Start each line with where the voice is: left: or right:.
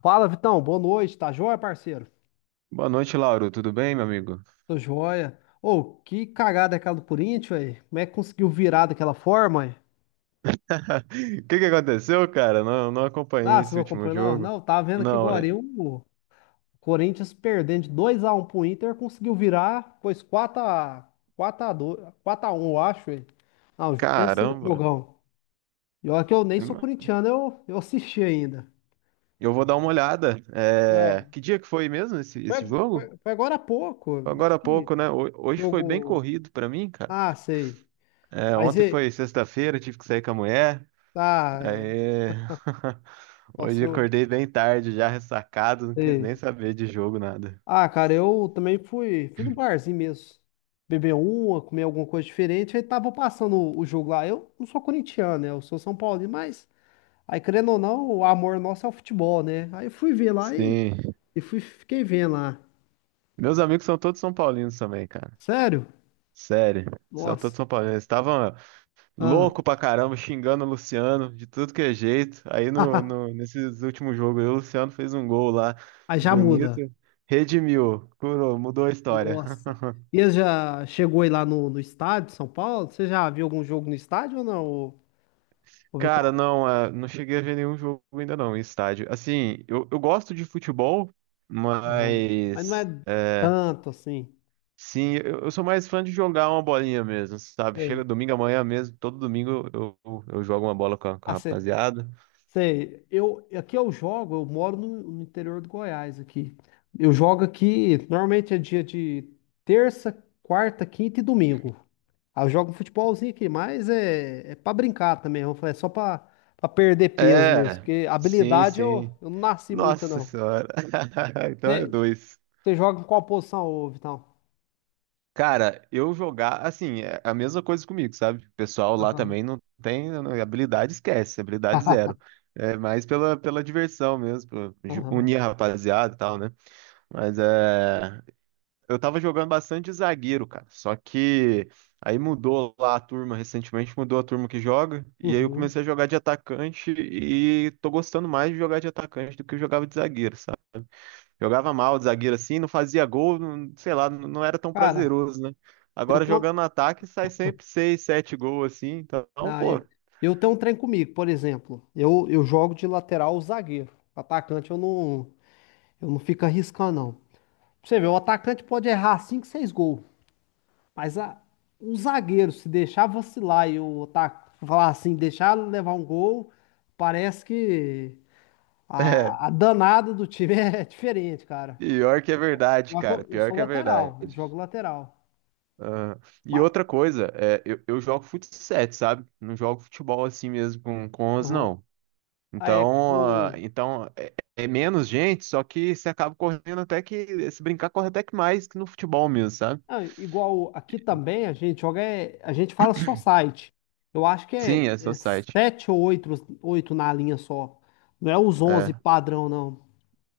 left: Fala, Vitão. Boa noite. Tá joia, parceiro?
right: Boa noite, Lauro. Tudo bem, meu amigo?
left: Tô joia. Ô, que cagada é aquela do Corinthians, velho. Como é que conseguiu virar daquela forma, ué?
right: O que que aconteceu, cara? Não, não acompanhei
left: Ah, você
right: esse
left: não
right: último
left: acompanhou, não?
right: jogo.
left: Não, tava vendo que
right: Não,
left: agora o Corinthians perdendo de 2-1 pro Inter, conseguiu virar, pois 4x2, 4x1, eu acho, ué. Não, pensa no
right: caramba.
left: jogão. E olha que eu nem sou corintiano, eu assisti ainda.
right: Eu vou dar uma olhada. É,
left: Não,
right: que dia que foi mesmo esse jogo?
left: foi agora há pouco.
right: Foi agora
left: Acho
right: há
left: que
right: pouco, né? Hoje foi bem
left: jogo.
right: corrido pra mim, cara.
left: Ah, sei.
right: É,
left: Mas
right: ontem
left: e.
right: foi sexta-feira, tive que sair com a mulher.
left: Ah, é.
right: Aí.
left: Nossa,
right: Hoje
left: eu.
right: acordei bem tarde, já ressacado, não quis nem
left: Sei.
right: saber de jogo, nada.
left: Ah, cara, eu também fui no barzinho mesmo. Beber uma, comer alguma coisa diferente. Aí tava passando o jogo lá. Eu não sou corintiano, né? Eu sou São Paulino, mas aí, querendo ou não, o amor nosso é o futebol, né? Aí eu fui ver lá e,
right: Sim.
left: e fiquei vendo lá.
right: Meus amigos são todos São Paulinos também, cara.
left: Sério?
right: Sério. São todos
left: Nossa.
right: São Paulinos. Estavam.
left: Ah.
right: Louco pra caramba, xingando o Luciano de tudo que é jeito. Aí no, no, nesses últimos jogos, aí o Luciano fez um gol lá,
left: Aí já
right: bonito,
left: muda.
right: redimiu, curou, mudou a história.
left: Nossa. E você já chegou aí lá no estádio de São Paulo? Você já viu algum jogo no estádio ou não, ô
right: Cara,
left: Vitor?
right: não, não cheguei a ver nenhum jogo ainda não, em estádio. Assim, eu gosto de futebol,
left: Ô, mas não é
right: mas
left: tanto assim.
right: sim, eu sou mais fã de jogar uma bolinha mesmo, sabe? Chega domingo amanhã mesmo, todo domingo eu jogo uma bola com a
left: Sei.
right: rapaziada.
left: Sei, eu aqui eu jogo, eu moro no interior do Goiás aqui. Eu jogo aqui, normalmente é dia de terça, quarta, quinta e domingo. Aí eu jogo um futebolzinho aqui, mas é, é para brincar também, eu falei, é só para perder peso mesmo,
right: É,
left: porque
right: sim,
left: habilidade eu,
right: sim.
left: eu não nasci muita
right: Nossa
left: não.
right: senhora. Então é
left: Você
right: dois.
left: você joga em qual posição, ô Vitão?
right: Cara, eu jogar, assim, é a mesma coisa comigo, sabe? O pessoal lá
left: Aham.
right: também não tem habilidade, esquece, habilidade zero. É mais pela diversão mesmo, pra
left: Aham.
right: unir a rapaziada e tal, né? Mas é. Eu tava jogando bastante de zagueiro, cara. Só que aí mudou lá a turma, recentemente mudou a turma que joga. E aí eu
left: Uhum.
right: comecei a jogar de atacante e tô gostando mais de jogar de atacante do que eu jogava de zagueiro. Jogava mal de zagueiro assim, não fazia gol, sei lá, não era tão
left: Cara,
right: prazeroso, né?
left: eu
right: Agora
left: tenho,
right: jogando no ataque sai sempre seis, sete gols assim, então,
left: ah, é.
right: pô,
left: Eu tenho um trem comigo, por exemplo. Eu jogo de lateral ou zagueiro. Atacante eu não fico arriscando, não. Pra Você vê, o atacante pode errar 5, 6 gols. Mas o zagueiro, se deixar vacilar e o ataque falar assim, deixar levar um gol, parece que
right: é,
left: a danada do time é diferente, cara.
right: pior que é verdade,
left: Só que Eu,
right: cara,
left: eu
right: pior
left: sou
right: que é verdade.
left: lateral, jogo lateral.
right: Ah, e
left: Mas,
right: outra coisa, eu jogo fut 7, sabe? Não jogo futebol assim mesmo com 11,
left: aham.
right: não.
left: Ah, é,
right: Então, ah,
left: com,
right: então é menos gente, só que você acaba correndo até que, se brincar, corre até que mais que no futebol mesmo, sabe?
left: ah, igual aqui também a gente joga, é, a gente fala só site. Eu acho que é,
right: Sim, é só
left: é
right: site.
left: sete ou oito na linha só. Não é os 11 padrão, não.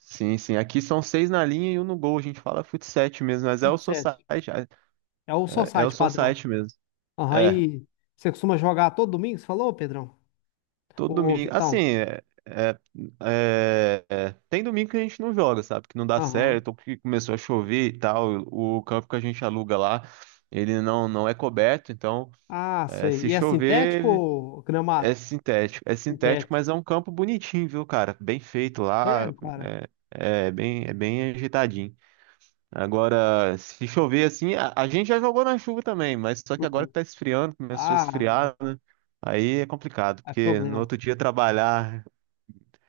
right: Sim, sim. Aqui são seis na linha e um no gol. A gente fala fut 7 mesmo, mas é o
left: Tudo sete.
right: society. É
left: É o só
right: é o
left: site padrão.
right: society mesmo. É,
left: Aí você costuma jogar todo domingo, você falou, Pedrão?
right: todo
left: Ô,
right: domingo. Assim,
left: Vitão.
right: tem domingo que a gente não joga, sabe? Que não dá
left: Aham.
right: certo, ou que começou a chover e tal. O campo que a gente aluga lá, ele não é coberto, então
left: Ah, sei.
right: se
left: E é sintético
right: chover.
left: ou gramado?
right: É sintético,
left: Sintético.
right: mas é um campo bonitinho, viu, cara? Bem feito lá,
left: Sério, cara?
right: né? É bem ajeitadinho. Agora, se chover assim, a gente já jogou na chuva também, mas só que agora
left: Uhum.
right: que tá esfriando, começou a
left: Ah,
right: esfriar, né? Aí é complicado,
left: é
right: porque no
left: problema.
right: outro dia trabalhar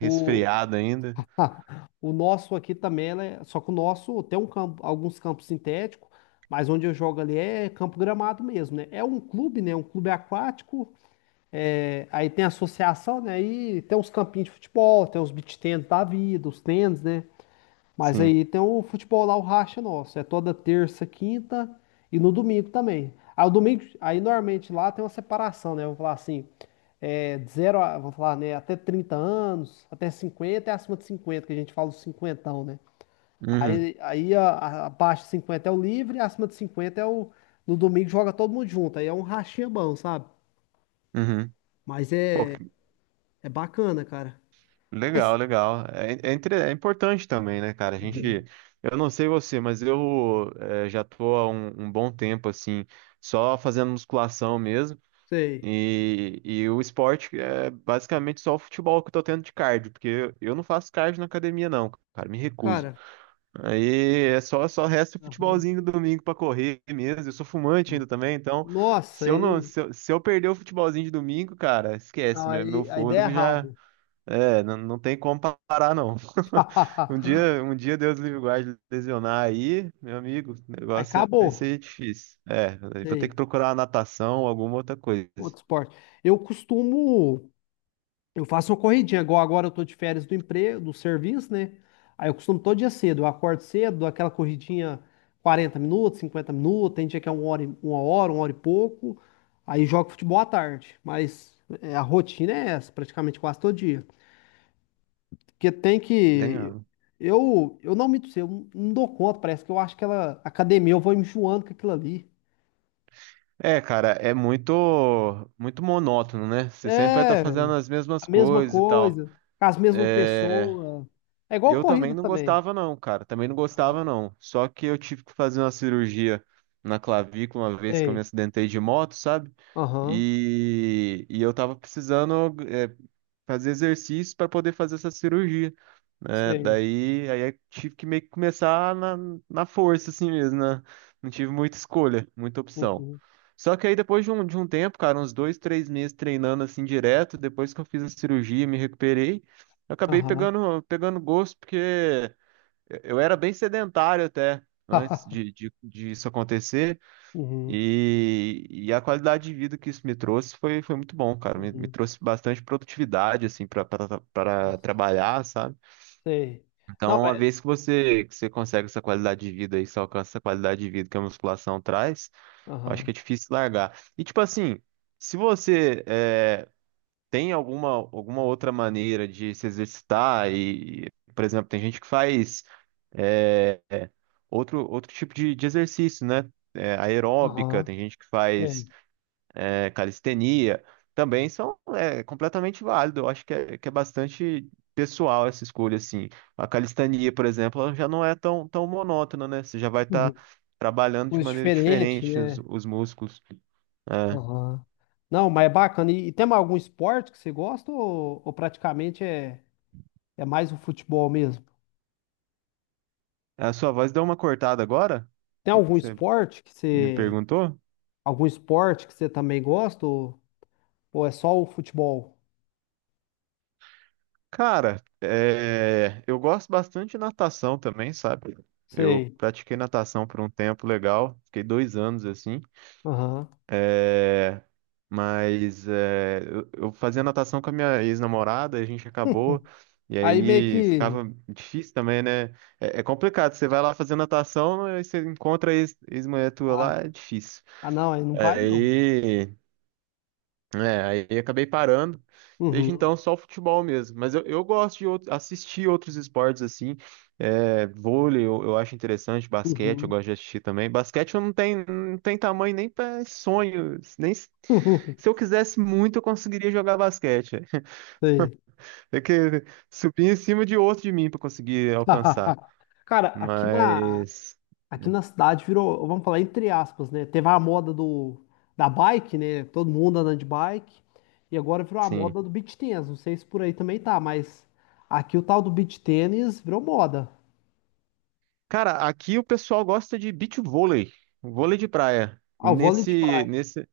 left: O,
right: ainda.
left: o nosso aqui também, né? Só que o nosso tem um campo, alguns campos sintéticos, mas onde eu jogo ali é campo gramado mesmo, né? É um clube, né? Um clube aquático. É, aí tem a associação, né? Aí tem os campinhos de futebol, tem os beach tennis da vida, os tênis, né? Mas
right: Sim.
left: aí tem o futebol lá, o racha nosso. É toda terça, quinta e no domingo também. Aí, o domingo, aí normalmente lá tem uma separação, né? Vamos falar assim, é, de 0 a, vamos falar, né? Até 30 anos, até 50 e acima de 50 que a gente fala os cinquentão, né?
right: Uhum,
left: Aí abaixo de 50 é o livre, acima de 50 é o. No domingo joga todo mundo junto. Aí é um rachinha bom, sabe?
right: uhum.
left: Mas
right: Pô,
left: é, é bacana, cara.
right: legal,
left: Mas,
right: legal. É importante também, né, cara? A
left: uhum,
right: gente. Eu não sei você, mas eu já tô há um bom tempo, assim, só fazendo musculação mesmo.
left: sei.
right: E o esporte é basicamente só o futebol que eu tô tendo de cardio, porque eu não faço cardio na academia, não, cara, me recuso.
left: Cara,
right: Aí é só resta o
left: aham.
right: futebolzinho do domingo pra correr mesmo. Eu sou fumante
left: Aham.
right: ainda também, então
left: Nossa,
right: se eu não, se eu, se eu perder o futebolzinho de domingo, cara, esquece, meu
left: aí der
right: fôlego já
left: errado.
right: não tem como parar, não. Um dia, um dia Deus livre e guarde lesionar aí, meu amigo, o
left: Aí
right: negócio vai
left: acabou.
right: ser difícil. É, vou ter
left: Sei.
right: que procurar uma natação ou alguma outra coisa.
left: Outro esporte. Eu costumo. Eu faço uma corridinha, igual agora eu tô de férias do emprego, do serviço, né? Aí eu costumo todo dia cedo. Eu acordo cedo, dou aquela corridinha 40 minutos, 50 minutos. Tem dia que é 1 hora, uma hora, uma hora e pouco. Aí jogo futebol à tarde. Mas é, a rotina é essa, praticamente quase todo dia. Porque tem que.
right: Né?
left: Eu não dou conta, parece que eu acho que ela, academia, eu vou enjoando com aquilo ali.
right: É, cara, é muito muito monótono, né? Você sempre vai estar
left: É,
right: fazendo as mesmas
left: a mesma
right: coisas e tal.
left: coisa, com as mesmas
right: É,
left: pessoas. É igual
right: eu também
left: corrida
right: não
left: também.
right: gostava não, cara. Também não gostava não. Só que eu tive que fazer uma cirurgia na clavícula uma vez que eu me
left: Sei.
right: acidentei de moto, sabe?
left: Aham.
right: E eu tava precisando fazer exercícios para poder fazer essa cirurgia, né?
left: Sei.
right: Daí aí eu tive que meio que começar na força assim mesmo, né? Não tive muita escolha, muita opção.
left: Uhum.
right: Só que aí depois de um tempo, cara, uns 2, 3 meses treinando assim direto, depois que eu fiz a cirurgia, e me recuperei, eu acabei
left: Aham.
right: pegando gosto porque eu era bem sedentário até antes de, de, de isso acontecer.
left: Uhum.
right: E a qualidade de vida que isso me trouxe foi muito bom, cara. Me
left: Uhum.
right: trouxe bastante produtividade, assim, para
left: Nossa,
right: trabalhar, sabe?
left: sei. Não,
right: Então, uma
left: é.
right: vez que você consegue essa qualidade de vida e você alcança essa qualidade de vida que a musculação traz, eu acho que
left: Aham.
right: é difícil largar. E, tipo assim, se você tem alguma outra maneira de se exercitar por exemplo, tem gente que faz eh, outro tipo de exercício, né? Aeróbica,
left: Aham.
right: tem gente que faz
left: Sei.
right: calistenia, também são completamente válido. Eu acho que é bastante pessoal essa escolha, assim. A calistenia, por exemplo, ela já não é tão monótona, né? Você já vai estar
left: Uhum.
right: trabalhando de
left: Coisa
right: maneira
left: diferente,
right: diferente os,
left: né?
right: os músculos. É.
left: Aham. Não, mas é bacana. E tem algum esporte que você gosta ou praticamente é mais o futebol mesmo?
right: A sua voz deu uma cortada agora? O
left: Tem
right: que
left: algum
right: que você
left: esporte que
right: me
left: você,
right: perguntou?
left: algum esporte que você também gosta ou é só o futebol?
right: Cara, é, eu gosto bastante de natação também, sabe? Eu
left: Sei.
right: pratiquei natação por um tempo legal, fiquei 2 anos assim.
left: Aham.
right: É, mas eu fazia natação com a minha ex-namorada, a gente acabou, e
left: Aí meio
right: aí
left: que.
right: ficava difícil também, né? É, é complicado, você vai lá fazer natação, aí você encontra a ex, mulher tua
left: Ah,
right: lá, é difícil.
left: ah, não, aí não vai não.
right: Aí aí eu acabei parando. Desde
left: Uhum.
right: então, só o futebol mesmo. Mas eu gosto de assistir outros esportes assim. É, vôlei eu acho interessante, basquete eu
left: Uhum.
right: gosto de assistir também. Basquete eu não tenho, não tem tamanho nem para sonho. Nem, se eu quisesse muito, eu conseguiria jogar basquete.
left: Sei.
right: Tem que subir em cima de outro de mim para conseguir alcançar.
left: Cara,
right: Mas,
left: aqui na cidade virou, vamos falar entre aspas, né? Teve a moda da bike, né? Todo mundo andando de bike. E agora virou a
right: sim.
left: moda do beach tennis. Não sei se por aí também tá, mas aqui o tal do beach tennis virou moda.
right: Cara, aqui o pessoal gosta de beach vôlei, vôlei de praia.
left: Ah, o vôlei de
right: Nesse,
left: praia.
right: nesse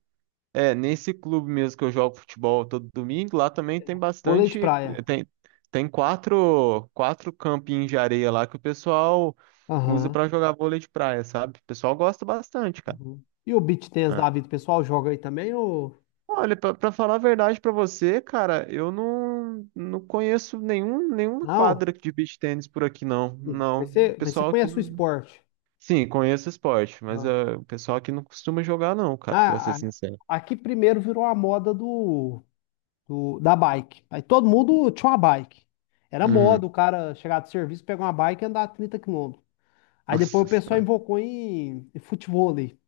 right: É, nesse clube mesmo que eu jogo futebol todo domingo, lá também tem
left: Vôlei de
right: bastante,
left: praia.
right: tem, tem quatro campinhos de areia lá que o pessoal usa
left: Aham.
right: pra jogar vôlei de praia, sabe? O pessoal gosta bastante, cara.
left: Uhum. E o beach tennis da
right: Ah.
left: vida, o pessoal joga aí também ou
right: Olha, pra falar a verdade pra você, cara, eu não conheço nenhuma
left: não?
right: quadra de beach tênis por aqui, não.
left: Uhum.
right: Não, o
left: Mas você
right: pessoal que...
left: conhece o
right: não-
left: esporte?
right: Sim, conheço esporte, mas
left: Né?
right: o pessoal aqui não costuma jogar, não, cara, pra ser
left: Ah, a-
right: sincero.
left: aqui primeiro virou a moda da bike. Aí todo mundo tinha uma bike. Era moda
right: Uhum.
left: o cara chegar do serviço, pegar uma bike e andar 30 km. Aí depois
right: Nossa
left: o pessoal invocou em futevôlei.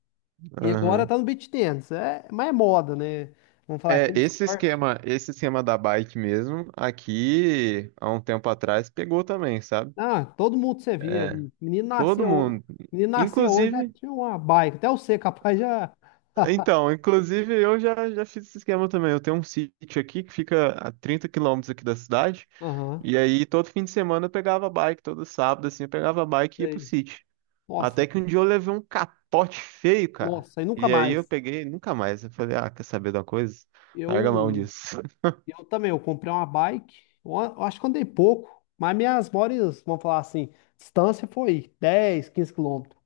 left: E agora
right: senhora.
left: tá no beach tennis. É, mas é moda, né? Vamos falar aqui
right: É,
left: de esporte.
right: esse esquema da bike mesmo, aqui há um tempo atrás pegou também, sabe?
left: Ah, todo mundo você via. O Menino
right: Todo
left: nascia, ho-
right: mundo,
left: Menino nascia hoje já
right: inclusive,
left: tinha uma bike. Até você, capaz já.
right: inclusive eu já fiz esse esquema também. Eu tenho um sítio aqui que fica a 30 quilômetros aqui da cidade,
left: Aham.
right: e aí todo fim de semana eu pegava a bike, todo sábado assim, eu pegava a bike e ia pro
left: Sei.
right: sítio.
left: Nossa.
right: Até que um dia eu levei um capote feio, cara.
left: Nossa, e nunca
right: E aí eu
left: mais.
right: peguei, nunca mais. Eu falei, ah, quer saber de uma coisa? Larga a mão
left: Eu,
right: disso.
left: eu também, eu comprei uma bike, eu acho que andei pouco, mas minhas maiores, vamos falar assim, distância foi 10, 15 km.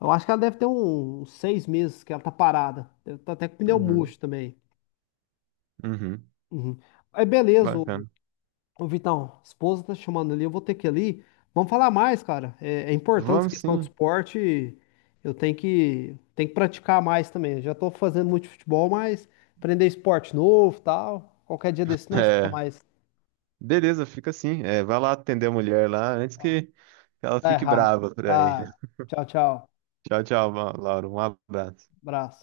left: Eu acho que ela deve ter uns 6 meses que ela tá parada. Deve tá até com pneu
right: Uhum,
left: murcho também.
right: uhum,
left: Uhum. Aí beleza,
right: bacana.
left: ô, Vitão, esposa tá chamando ali, eu vou ter que ir ali. Vamos falar mais, cara. É, é importante essa
right: Vamos
left: questão de
right: sim.
left: esporte. Eu tenho que praticar mais também. Eu já tô fazendo muito futebol, mas aprender esporte novo, tal. Qualquer dia desse nós fala
right: É,
left: mais.
right: beleza, fica assim. É, vai lá atender a mulher lá antes
left: Tá,
right: que ela
left: tá
right: fique
left: errado.
right: brava por aí.
left: Tá. Tchau, tchau.
right: Tchau, tchau, Laura. Um abraço.
left: Abraço.